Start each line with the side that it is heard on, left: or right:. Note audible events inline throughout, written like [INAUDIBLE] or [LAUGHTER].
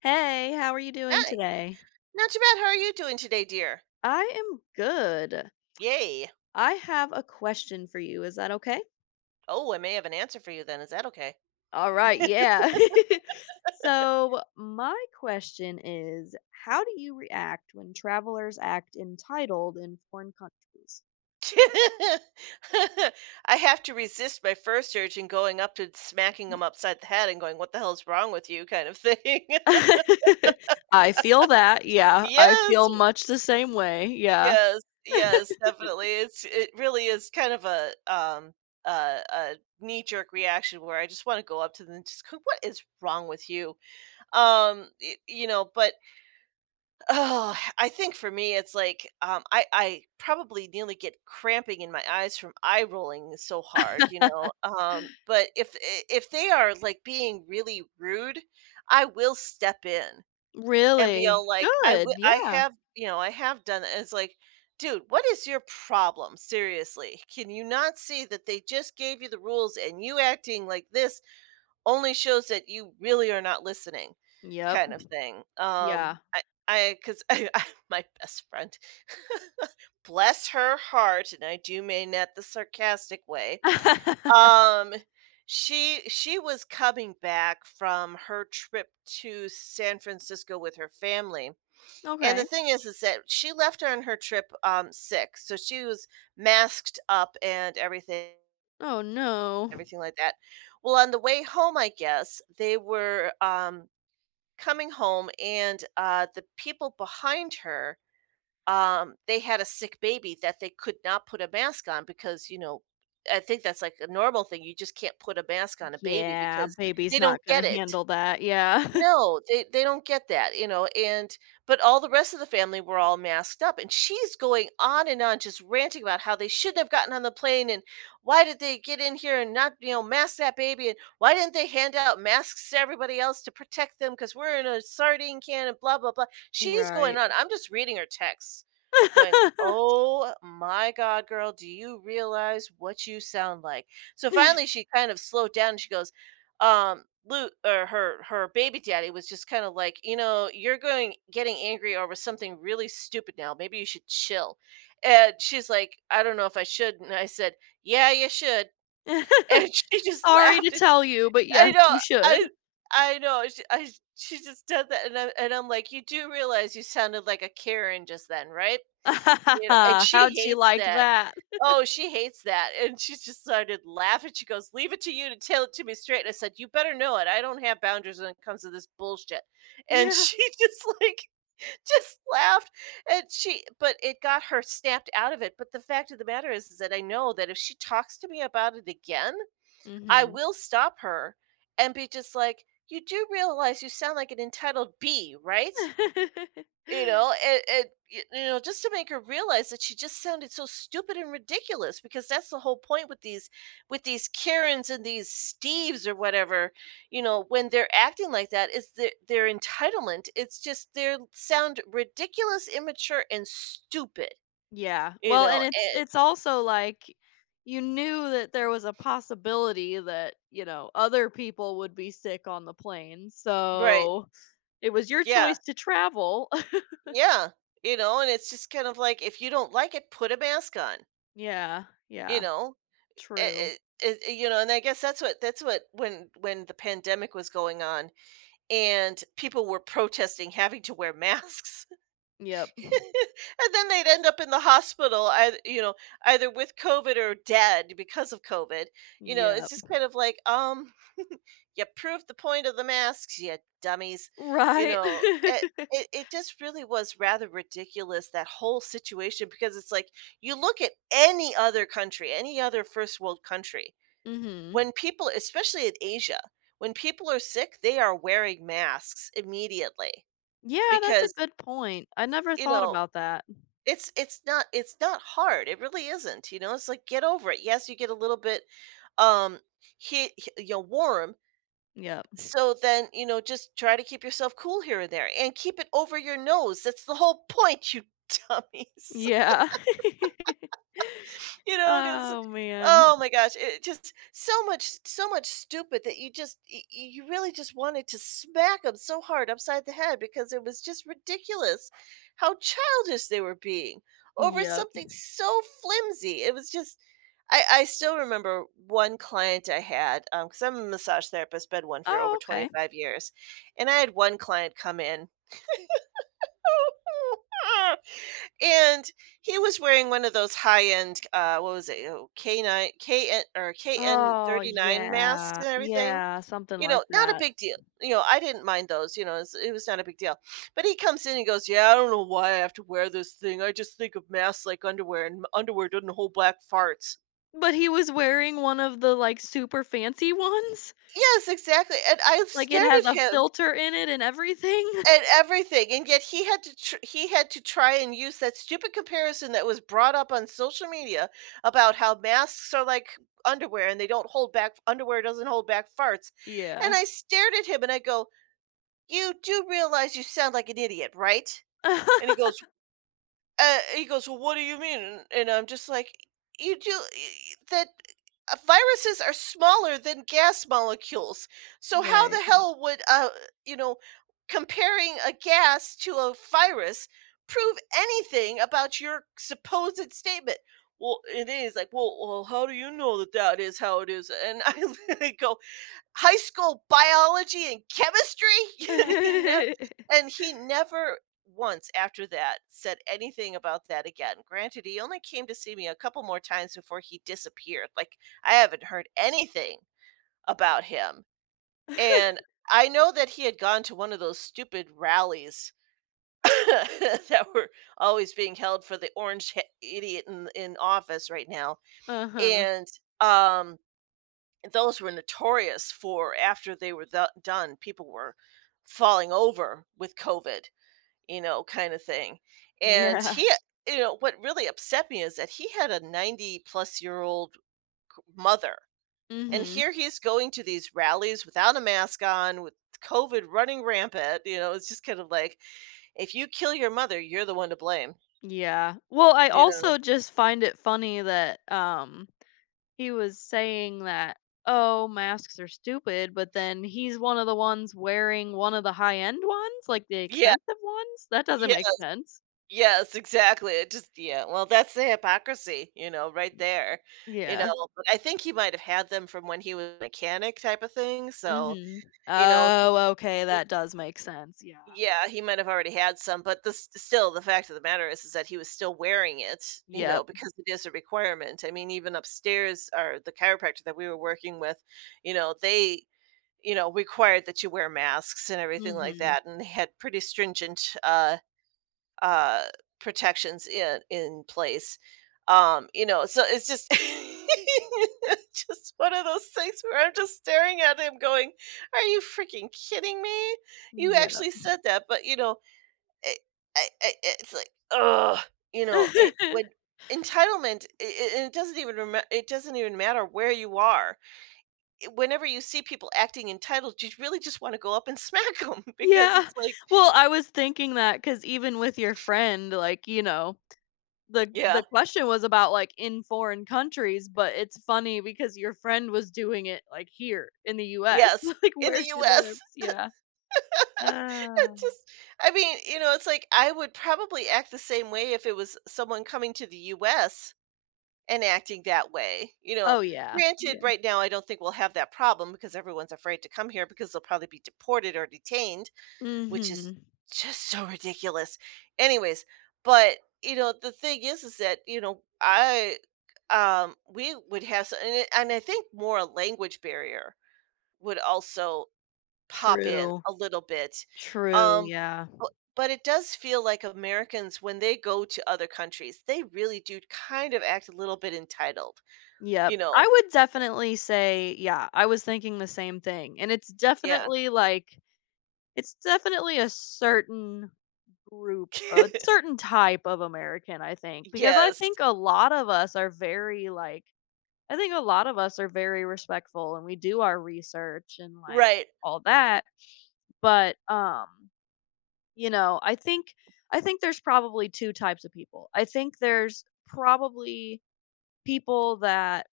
left: Hey, how are you doing
right: Hi.
left: today?
right: Not too bad. How are you doing today, dear?
left: I am good.
right: Yay.
left: I have a question for you. Is that okay?
right: Oh, I may have an answer for you then. Is that okay?
left: All right, yeah. [LAUGHS] So, my question is, how do you react when travelers act entitled in foreign countries?
right: [LAUGHS] I have to resist my first urge in going up to smacking him upside the head and going, what the hell's wrong with you, kind of thing. [LAUGHS]
left: [LAUGHS] I feel that. Yeah, I
right: Yes,
left: feel much the same way. Yeah.
right: yes, yes, definitely. It really is kind of a a knee jerk reaction where I just want to go up to them and just go, what is wrong with you? But oh, I think for me, it's like, I probably nearly get cramping in my eyes from eye rolling so hard,
left: [LAUGHS]
right: But if they are, like, being really rude, I will step in and be
left: Really?
right: all like,
left: Good.
right: I
left: Yeah.
right: have, you know, I have done that, it's like, "Dude, what is your problem? Seriously, can you not see that they just gave you the rules, and you acting like this only shows that you really are not listening,"
left: Yep.
right: kind of thing.
left: Yeah.
right: I 'cause [LAUGHS] I my best friend, bless her heart, and I do mean that the sarcastic way,
left: [LAUGHS]
right: um, she was coming back from her trip to San Francisco with her family, and the
left: Okay.
right: thing is that she left on her trip, sick, so she was masked up and everything,
left: Oh no.
right: everything like that. Well, on the way home, I guess, they were, coming home, and the people behind her, they had a sick baby that they could not put a mask on because, you know, I think that's like a normal thing. You just can't put a mask on a baby
left: Yeah,
right: because they
left: baby's
right: don't
left: not gonna
right: get it.
left: handle that, yeah. [LAUGHS]
right: No, they don't get that, you know. And but all the rest of the family were all masked up, and she's going on and on, just ranting about how they shouldn't have gotten on the plane, and why did they get in here and not, you know, mask that baby, and why didn't they hand out masks to everybody else to protect them, because we're in a sardine can, and blah blah blah. She's going
left: Right.
right: on. I'm just reading her texts, going,
left: [LAUGHS]
right: oh my god, girl, do you realize what you sound like? So finally she kind of slowed down, and she goes, Luke, or her baby daddy, was just kind of like, you know, you're going getting angry over something really stupid now. Maybe you should chill. And she's like, I don't know if I should. And I said, yeah, you should. And [LAUGHS] she just
left: "Sorry to
right: laughed. And
left: tell you, but
right: I
left: yes,
right: know,
left: you should."
right: I I know. She, I, she just did that, and I, and I'm like, you do realize you sounded like a Karen just then, right? You know, and
left: [LAUGHS]
right: she
left: "How'd she
right: hates
left: like
right: that.
left: that?"
right: Oh, she hates that, and she just started laughing. She goes, "Leave it to you to tell it to me straight." And I said, "You better know it. I don't have boundaries when it comes to this bullshit." And
left: Yeah.
right: she [LAUGHS] just, like, just laughed, and she, but it got her snapped out of it. But the fact of the matter is that I know that if she talks to me about it again, I
left: Mhm.
right: will stop her and be just like, "You do realize you sound like an entitled bee, right?"
left: [LAUGHS]
right: You know, and, y you know, just to make her realize that she just sounded so stupid and ridiculous, because that's the whole point with these, with these Karens and these Steves or whatever, you know, when they're acting like that, it's their entitlement. It's just they're sound ridiculous, immature, and stupid,
left: Yeah,
right: you
left: well,
right: know.
left: and it's
right: And
left: it's also like you knew that there was a possibility that, you know, other people would be sick on the plane,
right: right.
left: so it was your
right: Yeah.
left: choice to travel. [LAUGHS]
right: Yeah. You know, and it's just kind of like, if you don't like it, put a mask on,
left: Yeah,
right: you
left: yeah,
right: know? Eh
left: true.
right: you know, and I guess that's what when the pandemic was going on, and people were protesting having to wear masks. [LAUGHS]
left: Yep.
right: And then they'd end up in the hospital, either, you know, either with COVID or dead because of COVID. You know, it's
left: Yep.
right: just kind of like, you proved the point of the masks, you dummies. You
left: Right.
right: know, it, it,
left: [LAUGHS]
right: it just really was rather ridiculous, that whole situation, because it's like you look at any other country, any other first world country.
left: Mhm.
right: When people, especially in Asia, when people are sick, they are wearing masks immediately,
left: Yeah, that's a
right: because,
left: good point. I never
right: you
left: thought
right: know,
left: about that.
right: it's it's not hard. It really isn't, you know. It's like, get over it. Yes, you get a little bit um he, you know, warm,
left: Yep.
right: so then, you know, just try to keep yourself cool here and there, and keep it over your nose. That's the whole point, you [LAUGHS] dummies.
left: Yeah. [LAUGHS]
right: You know, cause
left: Oh, man.
right: oh my gosh, it just, so much stupid, that you just y y you really just wanted to smack them so hard upside the head, because it was just ridiculous how childish they were being over
left: Yep.
right: something so flimsy. It was just, I still remember one client I had, because 'cause I'm a massage therapist, been one for over
left: Oh, okay.
right: 25 years, and I had one client come in [LAUGHS] and he was wearing one of those high end what was it, oh, k9 kn or
left: Oh,
right: kn39 masks
left: yeah.
right: and everything,
left: Yeah, something
right: you
left: like
right: know, not a
left: that.
right: big deal. You know, I didn't mind those. You know, it's, it was not a big deal. But he comes in and goes, yeah, I don't know why I have to wear this thing. I just think of masks like underwear, and underwear doesn't hold black farts.
left: But he was wearing one of the, like, super fancy ones?
right: Yes, exactly. And I
left: Like, it
right: stared
left: has
right: at
left: a
right: him
left: filter in it and everything?
right: and
left: [LAUGHS]
right: everything, and yet he had to he had to try and use that stupid comparison that was brought up on social media about how masks are like underwear, and they don't hold back, underwear doesn't hold back farts. And
left: Yeah.
right: I stared at him, and I go, you do realize you sound like an idiot, right? And he goes,
left: [LAUGHS]
right: he goes, "Well, what do you mean?" And I'm just like, "You do that. Viruses are smaller than gas molecules, so how the
left: Right.
right: hell would, you know, comparing a gas to a virus prove anything about your supposed statement?" Well, it is like, well, well, how do you know that that is how it is? And I [LAUGHS] go, high school biology and chemistry. [LAUGHS] and he ne-
left: [LAUGHS]
right: and he never once after that said anything about that again. Granted, he only came to see me a couple more times before he disappeared. Like, I haven't heard anything about him. And I know that he had gone to one of those stupid rallies [LAUGHS] that were always being held for the orange idiot in office right now.
left: Uh-huh.
right: And um those were notorious for after they were done, people were falling over with COVID, you know, kind of thing. And
left: Yeah.
right: he, you know, what really upset me is that he had a 90 plus year old mother. And
left: Mhm.
right: here he's going to these rallies without a mask on, with COVID running rampant. You know, it's just kind of like, if you kill your mother, you're the one to blame,
left: Yeah. Well, I
right: you know?
left: also just find it funny that he was saying that, oh, masks are stupid, but then he's one of the ones wearing one of the high end ones, like the
right: Yeah.
left: expensive ones. That doesn't
right: Yeah.
left: make sense.
right: Yes, exactly. It just, yeah. Well, that's the hypocrisy, you know, right there. You know,
left: Yeah.
right: but I think he might have had them from when he was a mechanic type of thing. So,
left: Mhm.
right: you know,
left: Oh, okay, that does make sense. Yeah.
right: yeah, he might have already had some, but this still, the fact of the matter is that he was still wearing it, you know,
left: Yep.
right: because it is a requirement. I mean, even upstairs or the chiropractor that we were working with, you know, they, you know, required that you wear masks and everything like
left: Mhm.
right: that, and they had pretty stringent uh, protections in place. You know, so it's just [LAUGHS] it's just one of those things where I'm just staring at him going, "Are you freaking kidding me? You
left: Yep.
right: actually said that." But, you know, it, I, it's like, ugh, you know, it
left: [LAUGHS]
right: would, entitlement, and it doesn't even it doesn't even matter where you are. Whenever you see people acting entitled, you really just want to go up and smack them [LAUGHS] because
left: Yeah.
right: it's like,
left: Well, I was thinking that cuz even with your friend, like, you know, the
right: yeah,
left: the question was about, like, in foreign countries, but it's funny because your friend was doing it, like, here in the US,
right: yes,
left: [LAUGHS] like,
right: in the
left: where she
right: US.
left: lives, yeah.
right: [LAUGHS] It
left: Oh.
right: just, I mean, you know, it's like I would probably act the same way if it was someone coming to the US and acting that way. You know,
left: Oh, yeah,
right: granted,
left: yeah.
right: right now I don't think we'll have that problem, because everyone's afraid to come here because they'll probably be deported or detained, which is
left: Mhm.
right: just so ridiculous. Anyways, but you know, the thing is that, you know, I we would have s- and, it- and I think more a language barrier would also pop in
left: True.
right: a little bit.
left: True,
right: Um,
left: yeah.
right: bu but it does feel like Americans, when they go to other countries, they really do kind of act a little bit entitled, you
left: Yep. I
right: know?
left: would definitely say, yeah, I was thinking the same thing, and it's
right: Yeah.
left: definitely, like, it's definitely a certain group, a
right: [LAUGHS]
left: certain type of American, I think, because I
right: Yes.
left: think a lot of us are very, like, I think a lot of us are very respectful and we do our research and like
right: Right,
left: all that, but you know, I think there's probably two types of people. I think there's probably people that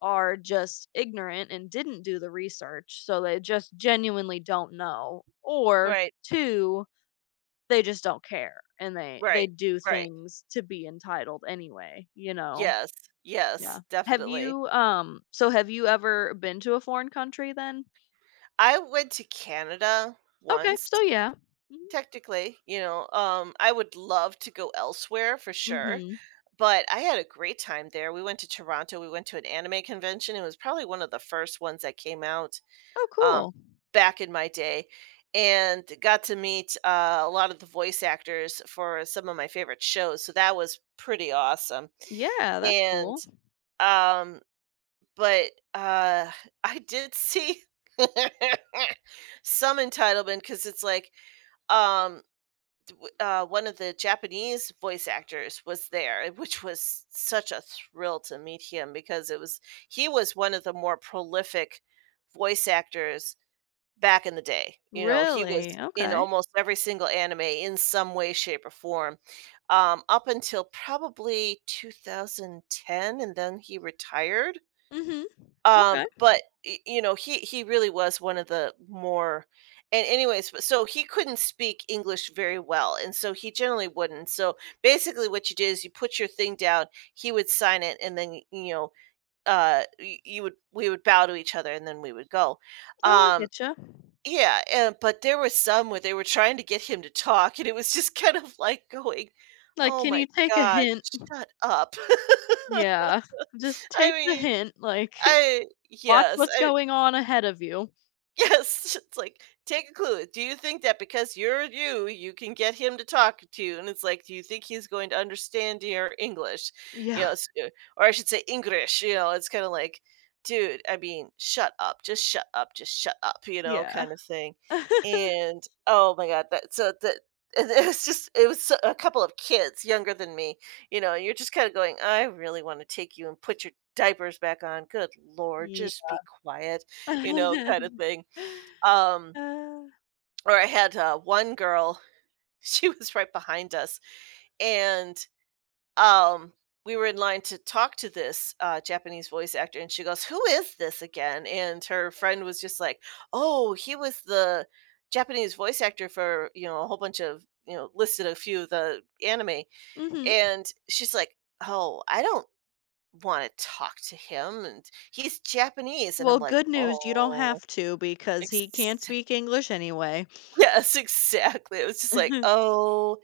left: are just ignorant and didn't do the research, so they just genuinely don't know, or
right: right,
left: two, they just don't care and they
right: right,
left: do
right: right.
left: things to be entitled anyway, you know.
right: Yes,
left: Yeah.
right: yes,
left: Have
right: definitely.
left: you, so have you ever been to a foreign country then?
right: I went to Canada
left: Okay, so
right: once,
left: yeah. Mhm.
right: technically, I would love to go elsewhere for sure.
left: Mhm.
right: But I had a great time there. We went to Toronto, we went to an anime convention. It was probably one of the first ones that came out,
left: Oh,
right: um,
left: cool.
right: back in my day, and got to meet, a lot of the voice actors for some of my favorite shows, so that was pretty awesome,
left: Yeah, that's
right: and,
left: cool.
right: um, but, uh, [LAUGHS] I did see [LAUGHS] some entitlement because it's like, um, one of the Japanese voice actors was there, eh, which was such a thrill to meet him because it was he was one of the more prolific voice actors back in the day. You know, he was
left: Really?
right: in
left: Okay.
right: almost every single anime in some way, shape, or form, up until probably 2010, and then he retired.
left: Mhm. Okay.
right: You know, he really was one of the more, and anyways, but so he couldn't speak English very well, and so he generally wouldn't. So basically what you did is you put your thing down, he would sign it, and then, you know, you would, we would bow to each other and then we would go.
left: Oh, I
right: um
left: get you.
right: yeah, but there were some where they were trying to get him to talk, and it was just [LAUGHS] kind of like going,
left: Like,
right: "Oh
left: can
right: my
left: you take a
right: god,
left: hint?
right: shut up." [LAUGHS]
left: Yeah. Just
right: i
left: take the
right: mean
left: hint, like, [LAUGHS]
right: i
left: watch
right: yes
left: what's
right: I.
left: going on ahead of you.
right: Yes, [LAUGHS] it's like, "Take a clue. Do you think that because you're you, you can get him to talk to you?" And it's like, "Do you think he's going to understand your English?" You
left: Yeah.
right: know, s or I should say English, you know, it's kinda like, "Dude, I mean, shut up. Just shut up. Just shut up," you know,
left: Yeah.
right: kind of thing.
left: [LAUGHS]
right: And oh my god, that, [LAUGHS] and it was so, a couple of kids younger than me, you know, and you're just kinda going, "I really wanna take you and put your diapers back on. Good lord,
left: Yeah.
right: just be quiet," you know, kind of
left: [LAUGHS]
right: thing. um
left: Uh,
right: or I had, one girl, [LAUGHS] she was right behind us, and um we were in line to talk to this, Japanese voice actor, and she goes, "Who is this again?" And her friend was just like, "Oh, he was the Japanese voice actor for," you know, a whole bunch of, you know, listed a few of the anime,
left: mhm.
right: and she's like, "Oh, I don't want to talk to him, and he's Japanese," and I'm
left: Well,
right: like,
left: good news, you don't
right: "Oh."
left: have to because he can't speak English anyway.
right: [LAUGHS] Yes, exactly. It was just like,
left: [LAUGHS]
right: "Oh,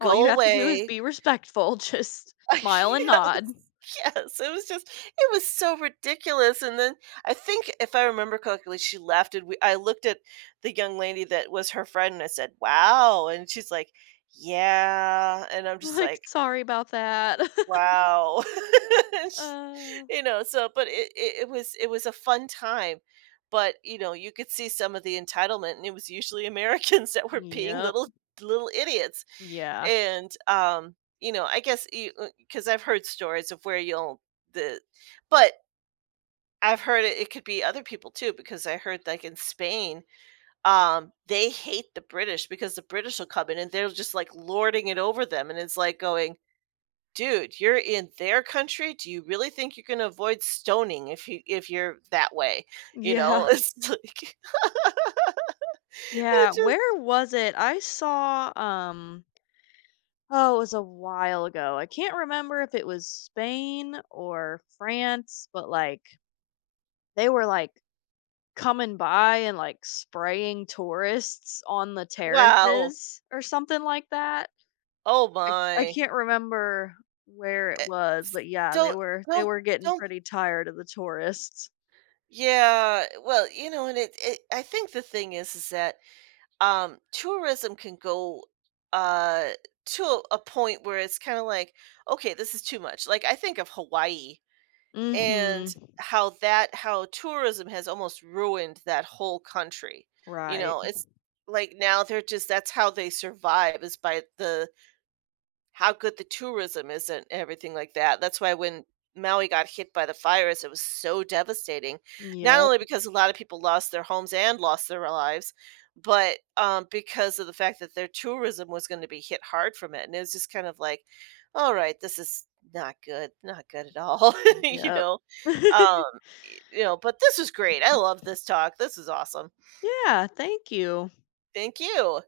left: All you
right: go
left: have to do is
right: away."
left: be respectful, [LAUGHS] just smile and
right: [LAUGHS] Yes,
left: nod. [LAUGHS]
right: yes, it was so ridiculous. And then I think if I remember correctly, she left, and we I looked at the young lady that was her friend, and I said, "Wow," and she's like, "Yeah," and I'm just
left: Like,
right: like,
left: "Sorry about that." [LAUGHS]
right: "Wow." [LAUGHS]
left: Uh,
right: You know, so but it was a fun time, but, you know, you could see some of the entitlement, and it was usually Americans [LAUGHS] that were being
left: yep.
right: little idiots.
left: Yeah.
right: And, you know, I guess you 'cause I've heard stories of where you'll the but I've heard it could be other people too, because I heard, like, in Spain, they hate the British because the British will come in and they're just, like, lording it over them, and it's like going, "Dude, you're in their country. Do you really think you can avoid stoning if you if you're that way?" You know,
left: Yeah.
right: [LAUGHS] it's like
left: Yeah,
right: it's just
left: where was it? I saw, oh, it was a while ago. I can't remember if it was Spain or France, but, like, they were, like, coming by and, like, spraying tourists on the
right: wow.
left: terraces or something like that.
right: Oh
left: I
right: my.
left: can't remember where it
right: Eh,
left: was,
right: s
left: but yeah, they
right: don't
left: were they
right: don't
left: were getting
right: don't
left: pretty tired of the tourists.
right: Yeah, well, you know, and it I think the thing is that, tourism can go, uh, to a point where it's kinda like, "Okay, this is too much." Like, I think of Hawaii and
left: Mhm.
right: how tourism has almost ruined that whole country. You
left: Right.
right: know, it's like now they're just that's how they survive, is by the how good the tourism is and everything like that. That's why when Maui got hit by the fires, it was so devastating. Not
left: Yep,
right: only because a lot of people lost their homes and lost their lives, but because of the fact that their tourism was going to be hit hard from it. And it was just kind of like, "All right, this is not good, not good at all," [LAUGHS] you
left: yep.
right: know.
left: [LAUGHS]
right: Um, you know, but this was great. I love this talk. This is awesome.
left: Yeah, thank you.
right: Thank you.